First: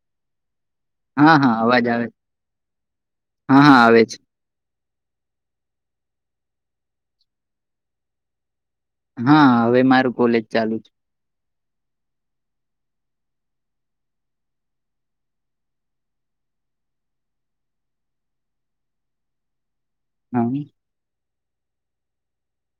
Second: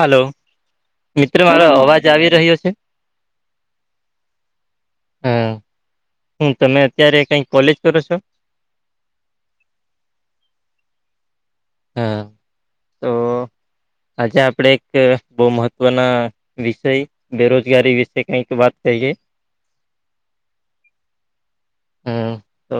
Hello હા મિત્રો હા મારો અવાજ આવે છે. આવી રહ્યો છે હા હા આવે છે હા હું તમે અત્યારે કઈ કોલેજ કરો છો હા હવે મારું કોલેજ ચાલુ છે હા તો આજે આપડે એક બહુ મહત્વના વિષય બેરોજગારી વિશે કઈક વાત કહીએ હમ હમ્મ તો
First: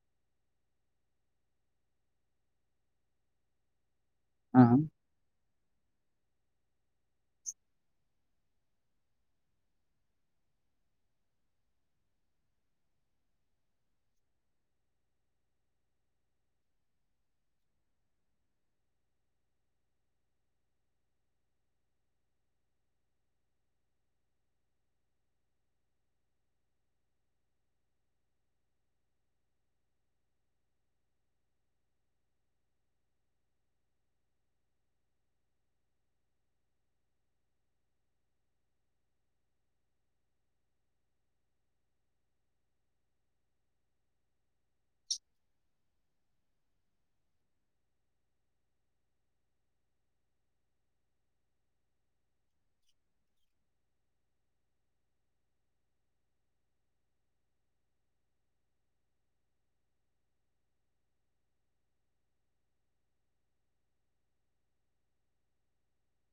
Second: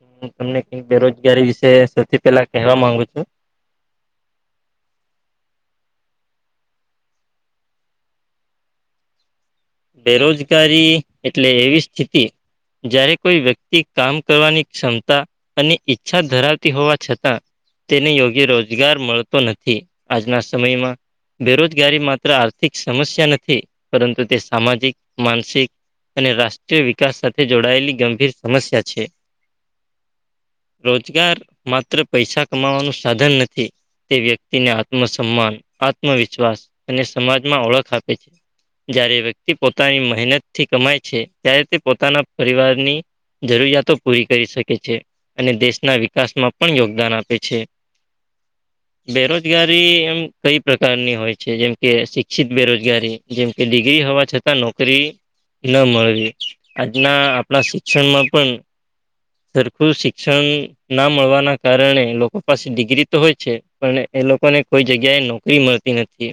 હું તમને કક બેરોજગારી વિશે સૌથી પેલા કહેવા માંગુ છું હમ્મ બેરોજગારી એટલે એવી સ્થિતિ જ્યારે કોઈ વ્યક્તિ કામ કરવાની ક્ષમતા અને ઈચ્છા ધરાવતી હોવા છતાં તેને યોગ્ય રોજગાર મળતો નથી આજના સમયમાં બેરોજગારી માત્ર આર્થિક સમસ્યા નથી પરંતુ તે સામાજિક માનસિક અને રાષ્ટ્રીય વિકાસ સાથે જોડાયેલી ગંભીર સમસ્યા છે રોજગાર માત્ર પૈસા કમાવાનું સાધન નથી તે વ્યક્તિને આત્મસન્માન આત્મવિશ્વાસ અને સમાજમાં ઓળખ આપે છે જયારે વ્યક્તિ પોતાની મહેનત થી કમાય છે ત્યારે તે પોતાના પરિવારની જરૂરિયાતો પૂરી કરી શકે છે અને દેશના વિકાસમાં પણ યોગદાન આપે છે બેરોજગારી એમ કઈ પ્રકારની હોય છે જેમકે શિક્ષિત બેરોજગારી જેમકે ડિગ્રી હોવા છતાં નોકરી ન મળવી આજના આપણા શિક્ષણમાં પણ સરખું શિક્ષણ ના મળવાના કારણે લોકો પાસે ડિગ્રી તો હોય છે પણ એ લોકોને કોઈ જગ્યાએ નોકરી મળતી નથી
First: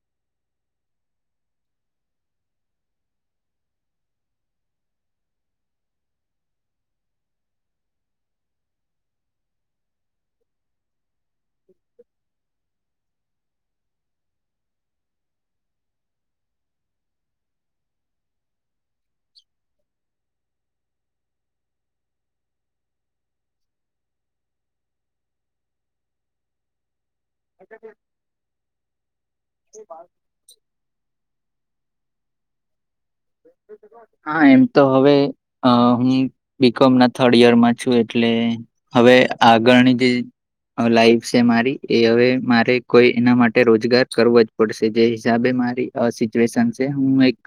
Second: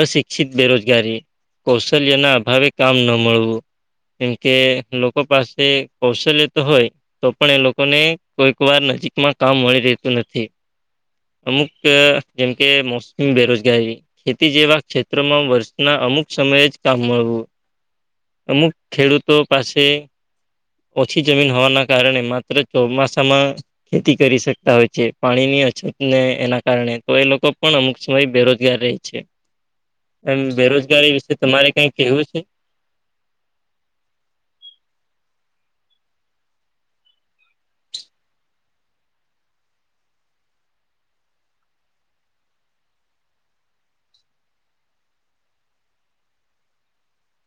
અશિક્ષિત બેરોજગારી કૌશલ્ય ના અભાવે કામ ન મળવું. કેમ કે લોકો પાસે કૌશલ્ય તો હોય તો પણ એ લોકોને કોઈક વાર નજીકમાં કામ મળી રહેતું નથી અમુક જેમકે મોસ્ટ બેરોજગારી ખેતી જેવા ક્ષેત્રોમાં વર્ષના અમુક સમયે જ કામ મળવું અમુક ખેડૂતો પાસે ઓછી જમીન હોવાના કારણે માત્ર ચોમાસામાં ખેતી કરી શકતા હોય છે પાણીની અછતને એના કારણે તો એ લોકો પણ અમુક સમય બેરોજગાર રહે છે એમ બેરોજગારી વિશે તમારે કઈ કેવું છે હા એમ તો હવે હું બીકોમ ના થર્ડ યરમાં છું એટલે હવે આગળની જે લાઈફ છે મારી એ હવે મારે કોઈ એના માટે રોજગાર કરવો જ પડશે જે હિસાબે મારી આ સીટ્યુશન છે હું એક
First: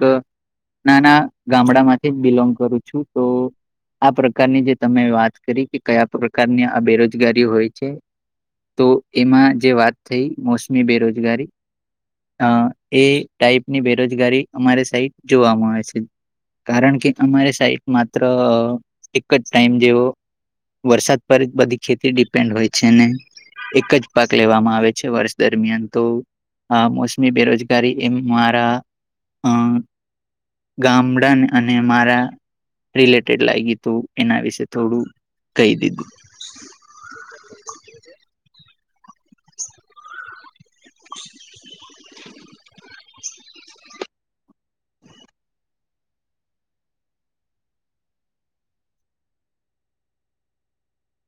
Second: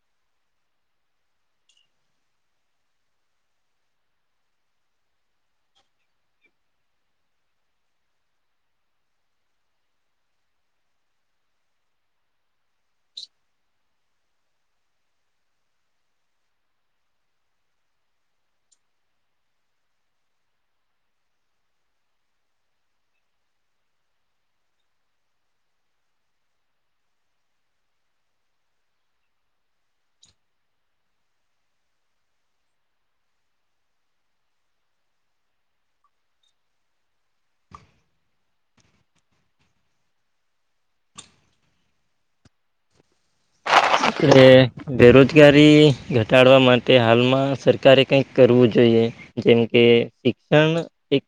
નાના ગામડા માંથી જ બિલોંગ કરું છું તો આ પ્રકારની જે તમે વાત કરી કે કયા પ્રકારની આ બેરોજગારી હોય છે તો એમાં જે વાત થઈ મોસમી બેરોજગારી અ એ ટાઈપ ની બેરોજગારી અમારી સાઈટ જોવામા આવે છે કારણ કે અમારે સાઈટ માત્ર એક જ ટાઈમ જેવો વરસાદ પર જ બધી ખેતી ડિપેન્ડ હોય છે ને એક જ પાક લેવામાં આવે છે વર્ષ દરમિયાન તો હ મોસમી બેરોજગારી એમ મારા અ ગામડાન અને મારા રિલેટેડ લાગી તો એના વિશે થોડું કહી દીધું [inaudible] એ બેરોજગારી ઘટાડવા માટે હાલમાં સરકારે કઈક કરવું જોઈએ જેમ કે શિક્ષણ એક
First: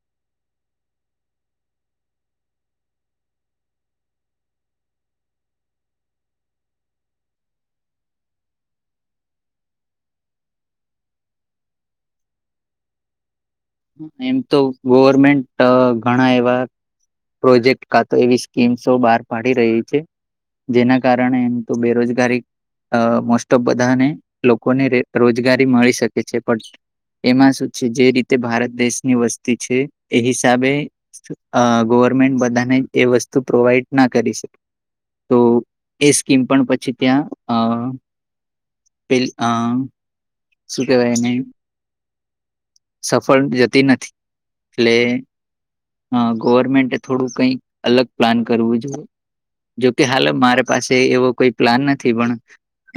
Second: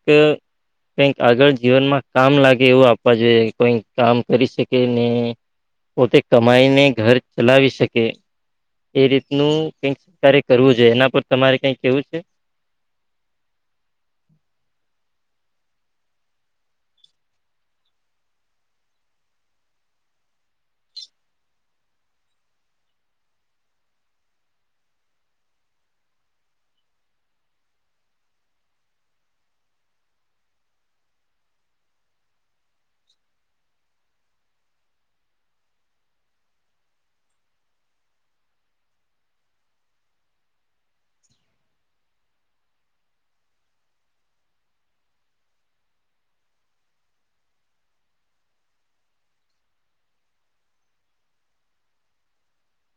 કઈક આગળ જીવનમાં કામ લાગે એવું આપવા જોઈએ કોઈક કામ કરી શકે ને પોતે કમાઈને ઘર ચલાવી શકે એ રીતનું કઈક સરકારે કરવું જોઈએ એના પર તમારે કઈ કેવું છે? દીધું એમ તો ગવર્મેન્ટ ઘણા એવા પ્રોજેક્ટ કા વતો એવી સ્કીમસો બહાર પાડી રહી છે. જેના કારણે એમ તો બેરોજગારી અ મોસ્ટ ઓફ બધાને લોકોને રોજગારી મળી શકે છે, પણ એમાં શું છે જે રીતે ભારત દેશની વસ્તી છે એ હિસાબે ગવર્મેન્ટ બધાને એ વસ્તુ પ્રોવાઈડ ના કરી શકે. તો એ સ્કીમ પણ પછી ત્યાં અ પેલ અહ શું કહેવાય એને સફળ જતી નથી એટલે હા ગવર્મેન્ટે થોડું કઈક અલગ પ્લાન કરવું જોઈએ. જોકે હાલ મારે પાસે એવો કોઈ પ્લાન નથી પણ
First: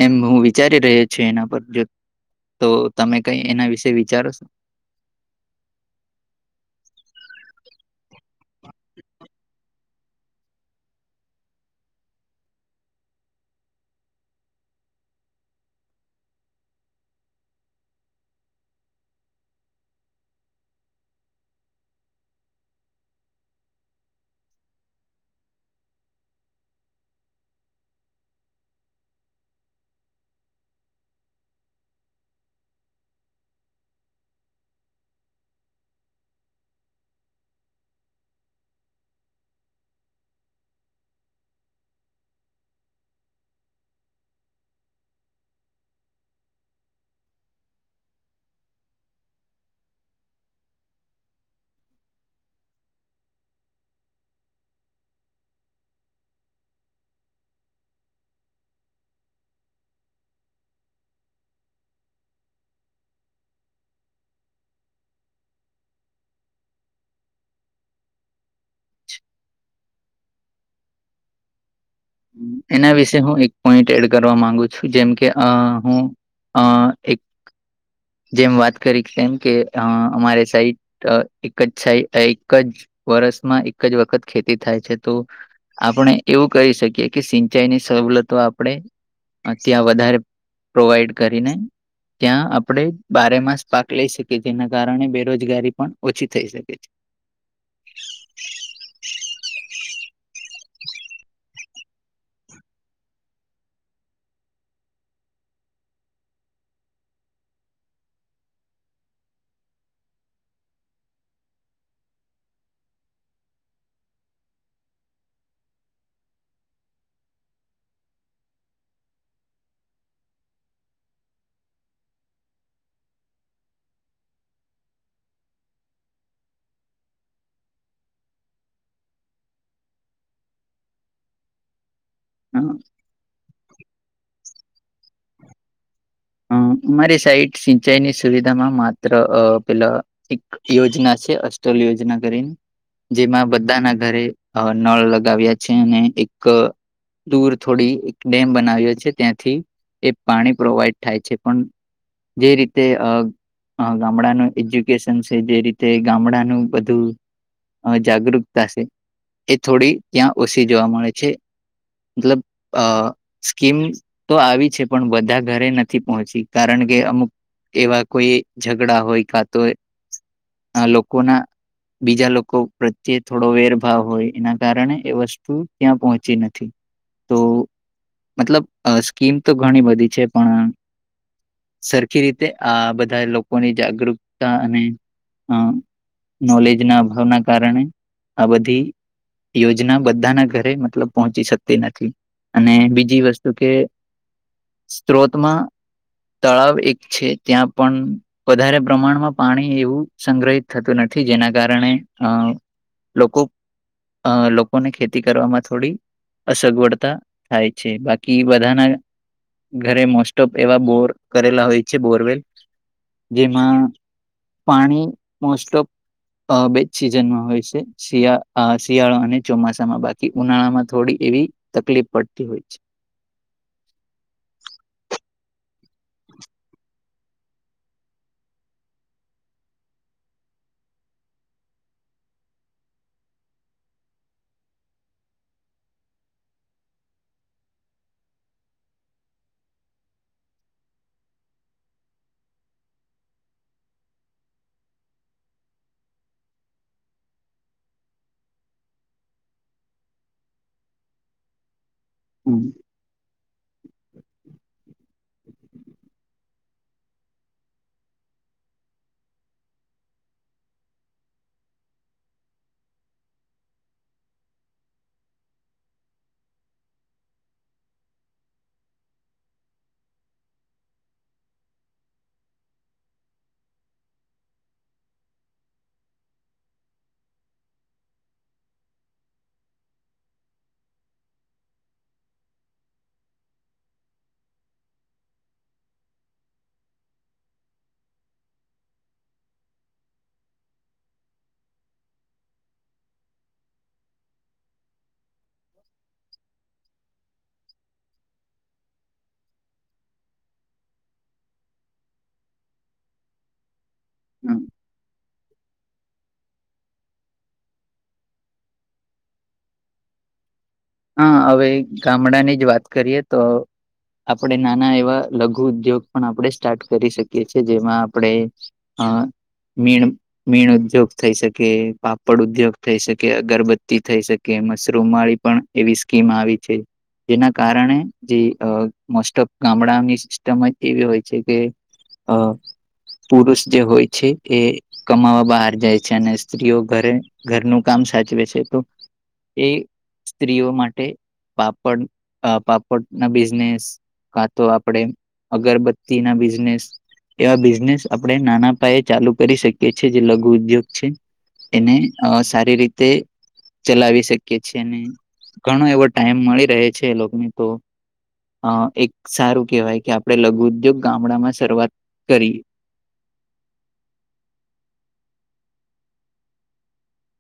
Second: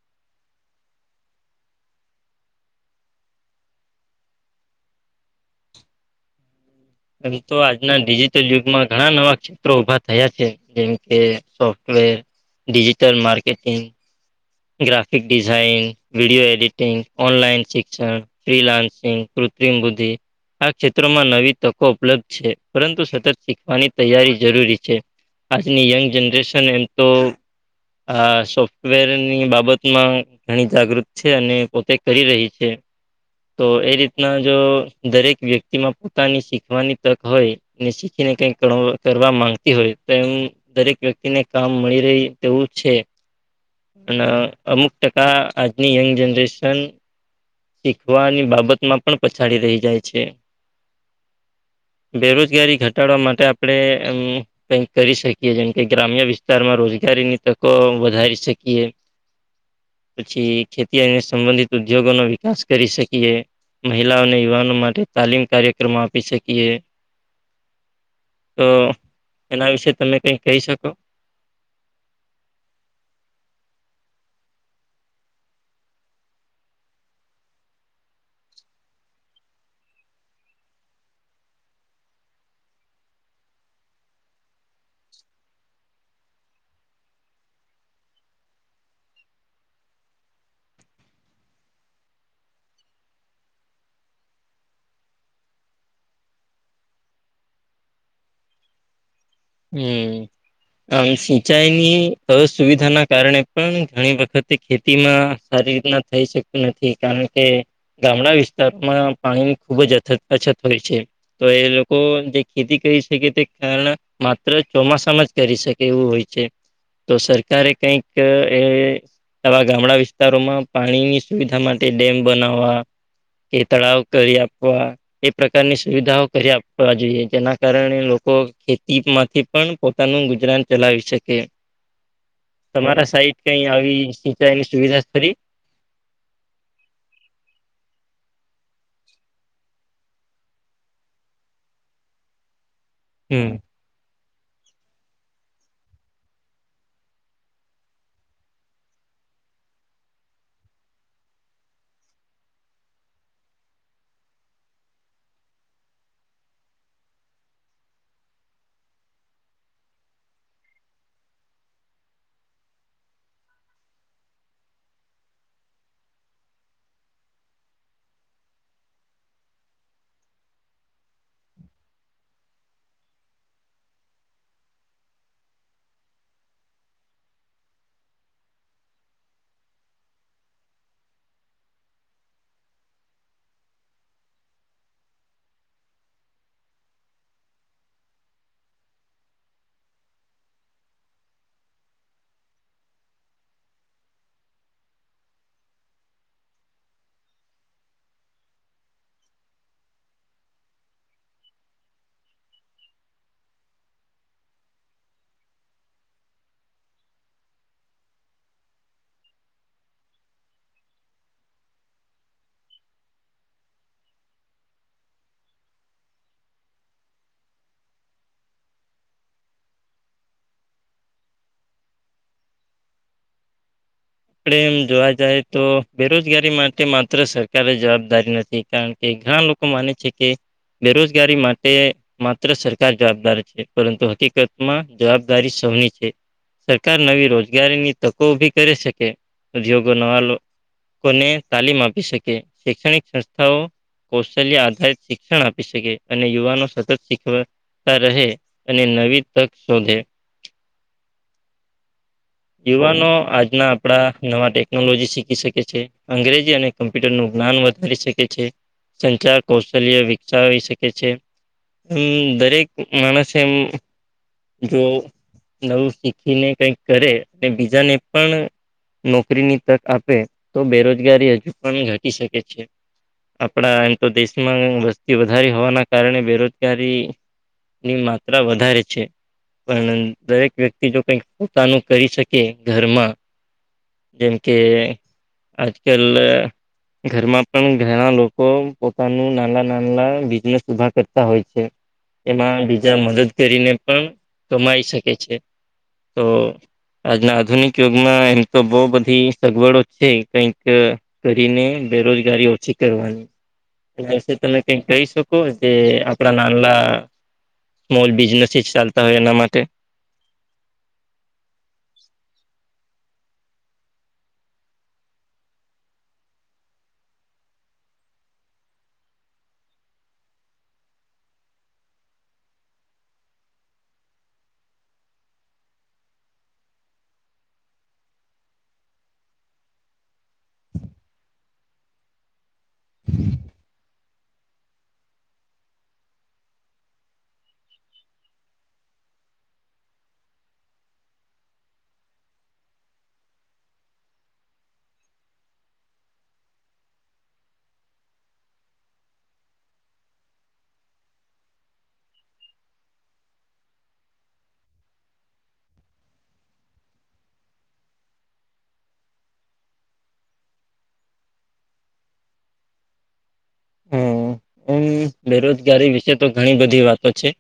એમ હું વિચારી રહ્યો છું એના પ્રત્ય તો તમે કઈ એના વિશે વિચારો છો. [inaudible] એમ તો આજના ડિજિટલ યુગમાં ઘણા નવા ક્ષેત્રો ઉભા થયા છે, જેમ કે software digital marketing graphic design, video editing, online શિક્ષણ, ફ્રીલાન્સિંગ [unintelligible] આ ક્ષેત્રોમાં નવી તકો ઉપલબ્ધ છે, પરંતુ સતત શીખવાની તૈયારી જરૂરી છે. આજની યંગ જનરેશન એમ તો સોફ્ટવેર ની બાબતમાં ઘણી જાગૃત છે, અને પોતે કરી રહી છે. તો એ રીતના જો દરેક વ્યક્તિમાં પોતાની શીખવાની તક હોય શીખ ક કરવા માંગતી હોય તો એમ દરેક વ્યક્તિ ને કામ મળી રહી તેવું છે. અને અમુક ટકા આજની યંગ જનરેશન શીખવાની બાબતમાં પણ પછાડી રહી જાય છે. બેરોજગારી ઘટાડવા માટે આપણે એમ કઈક કરી શકીએ જેમ કે ગ્રામ્ય વિસ્તારમાં રોજ રોજગારીની તકો વધારી શકીએ. પછી ખેતી સંબંધિત ઉદ્યોગો ન [unintelligible] કરી શકીએ મહિલાઓ અને યુવાનો માટે તાલીમ કાર્યક્રમો આપી શકીએ તો એના વિશે તમે કઈ કહી શકો? એના વિશે હું એક પોઈન્ટ એડ કરવા માંગુ છું. જેમ‌ કે, અહ્ હું આ એક જેમ વાત કરી તેમ કે અમારે સાઈડ એક જ સાઈડ લાઈક વર્ષમાં એક જ વખત ખેતી થાય છે તો આપણે એવું કરી શકીએ કે સિંચાઈની સવલતો આપણેે- ત્યાં વધારે પ્રોવાઈડ કરીને ત્યાં આપણે બારે માસ પાક લઈ શકીએ જેના કારણે બેરોજગારી પણ ઓછી થઈ શકે છે. હમ. આમ સિંચાઈની અસુવિધા ના કારણે પણ ઘણી વખતે ખેતીમાં. રીતના થઈ શક્યું નથી કારણ કે ગામડા વિસ્તારોમાં પાણીની ખુબ જ અછત અછત હોય છે તો એ લોકો જે ખેતી કરી શકે તે કારણ માત્ર ચોમાસામાં જ કરી શકે એવું હોય છે. તો સરકારે કંઈક અ એ આવા ગામડા વિસ્તારોમાં પાણીની સુવિધા માટે ડેમ બનાવવા કે તળાવ કરી આપવા એ પ્રકારની સુવિધાઓ કરી આપવા જોઈએ જેના કારણે લોકો ખેતીમાંથી પણ પોતાનું ગુજરાન ચલાવી શકે. હા, તમારા સાઈટ કઈ આવી સિંચાઈની સુવિધા ખરી અ અમારી સાઈટ સિંચાઈની સુવિધામાં માત્ર અ પેલા એક યોજના છે અ યોજના કરીન, જેમાં હમ. બધા ના ઘરે અ નળ લગાવ્યા છે અને એક દૂર થોડી એક ડેમ બનાવ્યો છે ત્યાંથી એ પાણી પ્રોવાઈડ થાય છે પણ જે રીતે અ- હ ગામડાનું એજ્યુકેશન છે જે રીતે ગામડાનું બધું અ જાગૃતતા છે એ થોડી ત્યાં ઓછી જોવા મળે છે. મતલબ અ સ્કીમ તો આવી છે પણ બધા ઘરે ન પહોંચી કારણ કે અમુક એવા કોઈ ઝઘડા હોય કા તોય આ લોકો ના બીજા લોકો પ્રત્યે થોડો વેરભાવ હોય એના કારણે એ વસ્તુ ત્યાં પહોંચી નથી. તો મતલબ અ સ્કીમ તો ઘણી બધી છે પણ સરખી રીતે આ બધા લોકોની જાગૃકતા અને અ નોલેજ ના અભાવના કારણે આ બધી યોજના બધાના ઘરે મતલબ પહોંચી શકતી નથી. અને બીજી વસ્તુ કે સ્ત્રોતમાં તળાવ એક છે ત્યાં પણ વધારે પ્રમાણમાં પાણી એવું સંગ્રહિત થતું નથી. જેના કારણે અ લોકો અ લોકોને ખેતી કરવામાં થોડી- અસગવડતા થાય છે બાકી બધાના ઘરે મોસ એવા બોર કરેલા હોય છે બોરવેલ જેમાં પાણી મોસ્ટસ્ટ ઓફ બેજ સિઝનમાં હોય છે શિયા અ શિયાળો અને ચોમાસામાં બાકી ઉનાળામાં થોડી એવી તકલીફ પડતી હોય છે. આપડે એમ જોવા જાય તો બેરોજગારી માટે માત્ર સરકારે જવાબદારી નથી કારણ કે ઘણા લોકો માને છે કે બેરોજગારી માટે માત્ર સરકાર જવાબદાર છે પરંતુ હકીકતમાં જવાબદારી [unintelligible] સરકાર નવી રોજગારીની તકો ઉભી કરી શકે છે. કે ઉદ્યોગો નવા લોકોને તાલીમ આપી શકે શૈક્ષણિક સંસ્થાઓ કૌશલ્ય આધારિત શિક્ષણ આપી શકે અને યુવાનો સતત શીખવા અ રહે અને નવી તક શોધે. હમ, યુવાનો આજ આપણા નવા ટેકનોલોજી શીખી શકે છે અંગ્રેજી અને કમ્પ્યુટર નું જ્ઞાન વધારી શકે છે. સંચાર કૌશલ્ય વિકસાવી શકે છે. મ દરેક માણસે એમ જો નવું શીખીને કઈક કરે અને બીજાને પણ નોકરીની તક આપે તો બેરોજગારી હજુ પણ ઘટી શકે છે. આપણા એમ તો દેશમાં વસ્તી વધારી હોવાના કારણે બેરોજગારી ની માત્રા વધારે છે પણ દરેક વ્યક્તિ જો કઈક પોતાનું કરી શકે કે ઘરમાં જેમ કે આજ કલ‌અહ્ ઘરમાં પણ ઘણા લોકો પોતાનું નાના નાનાના બિઝનેસ ઉભા કરતા હોય છે. એમાં બીજા મદદ કરીને પણ કમાઈ શકે છે. તો આજના આધુનિક યુગમાં એમ તો બહુ બધી સગવડો છે કઈક કરીને બેરોજગારી ઓછી કરવાની એના વિશે તમે કઈ કઈ શકો તે આપણા નાનલા સ્મોલ બિઝનેસસ ચાલતા હોય એના માટે હા હવે ગામડાની જ વાત કરીએ તો આપણે નાના એવા લઘુ ઉદ્યોગ પણ આપણે સ્ટાર્ટ કરી શકીએ છીએ, જેમાં આપણેે મીણ મીણ ઉદ્યોગ થઈ શકે પાપડ ઉદ્યોગ થઈ શકે અગરબત્તી થઈ શકે. મશરૂમ વાળી પણ એવી સ્કીમ આવી છે. જેના કારણે, જે અ મોસ્ટ ઓફ ગામડાની સિસ્ટમ જ એવી હોય છે કે અ પુરુષ જે હોય છે એ કમાવા બહાર જાય છે અને સ્ત્રીઓ ઘરે ઘરનું કામ સાચવે છે તો એ સ્ત્રીઓ માટે પાપડ પાપડ ના બિઝનેસ કા તો આપણેે અગરબત્તી ના બિઝનેસ એવા બિઝનેસ આપણે નાના પાયે ચાલુ કરી શકીએ છે જે લઘુ ઉદ્યોગ છે એને અ સારી રીતે ચલાવી શકીએ છે અને ઘણો એવો ટાઈમ મળી રહે છે એ લોકોને તો અ એક સારું કેહેવાય કે આપણે લઘુદ્યોગ ગામડામાં શરૂઆત કરીએ હમ્મ એમ બેરોજગારી વિશે તો ઘણી બધી વાતો છે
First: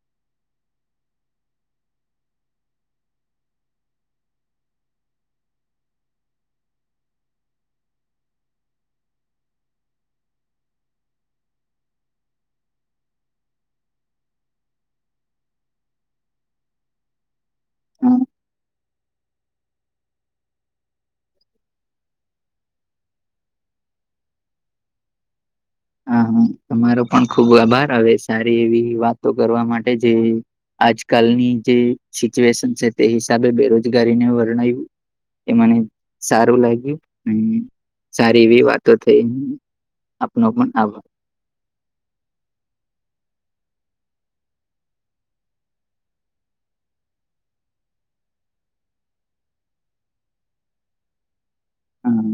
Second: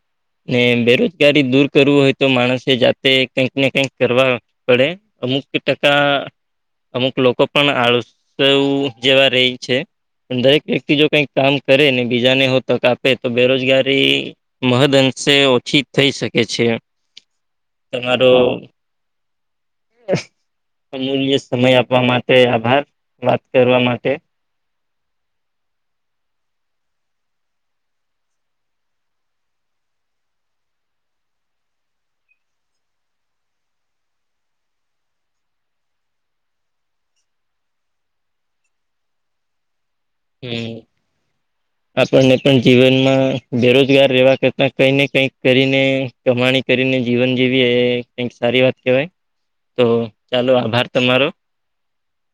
ને બેરોજગારી દૂર કરવું હોય તો માણસે જાતે કંઈક ને કઈક કરવા પડે મુક ટકા અમુક લોકો પણ આળસુ જેવા રહી છે દરેક વ્યક્તિ જો કઈ કામ કરે ને બીજાને હો તક આપે તો બેરોજગારી મહદઅંશે ઓછી થઈ શકે છે. તમારું [inaudible] અમૂલ્ય સમય આપવા માટે આભાર વાત કરવા માટે મારો પણ ખુબ આભાર આવે સારી એવી વાતો કરવા માટે જે આજકાલની જે સિચ્યુએશન છે તે હિસાબે બેરોજગારીને વર્ણ્ય એ મને સારું લાગ્યું અને સારી એવી વાતો થઈ આપનો પણ આભાર. હ આપણને પણ જીવનમાં બેરોજગાર રહેવા કરતા કઈ ને કઈક કરીને કમાણી કરીને જીવન જેવી એ કઈક સારી વાત કેહેવાય તો ચાલો આભાર તમારો હા.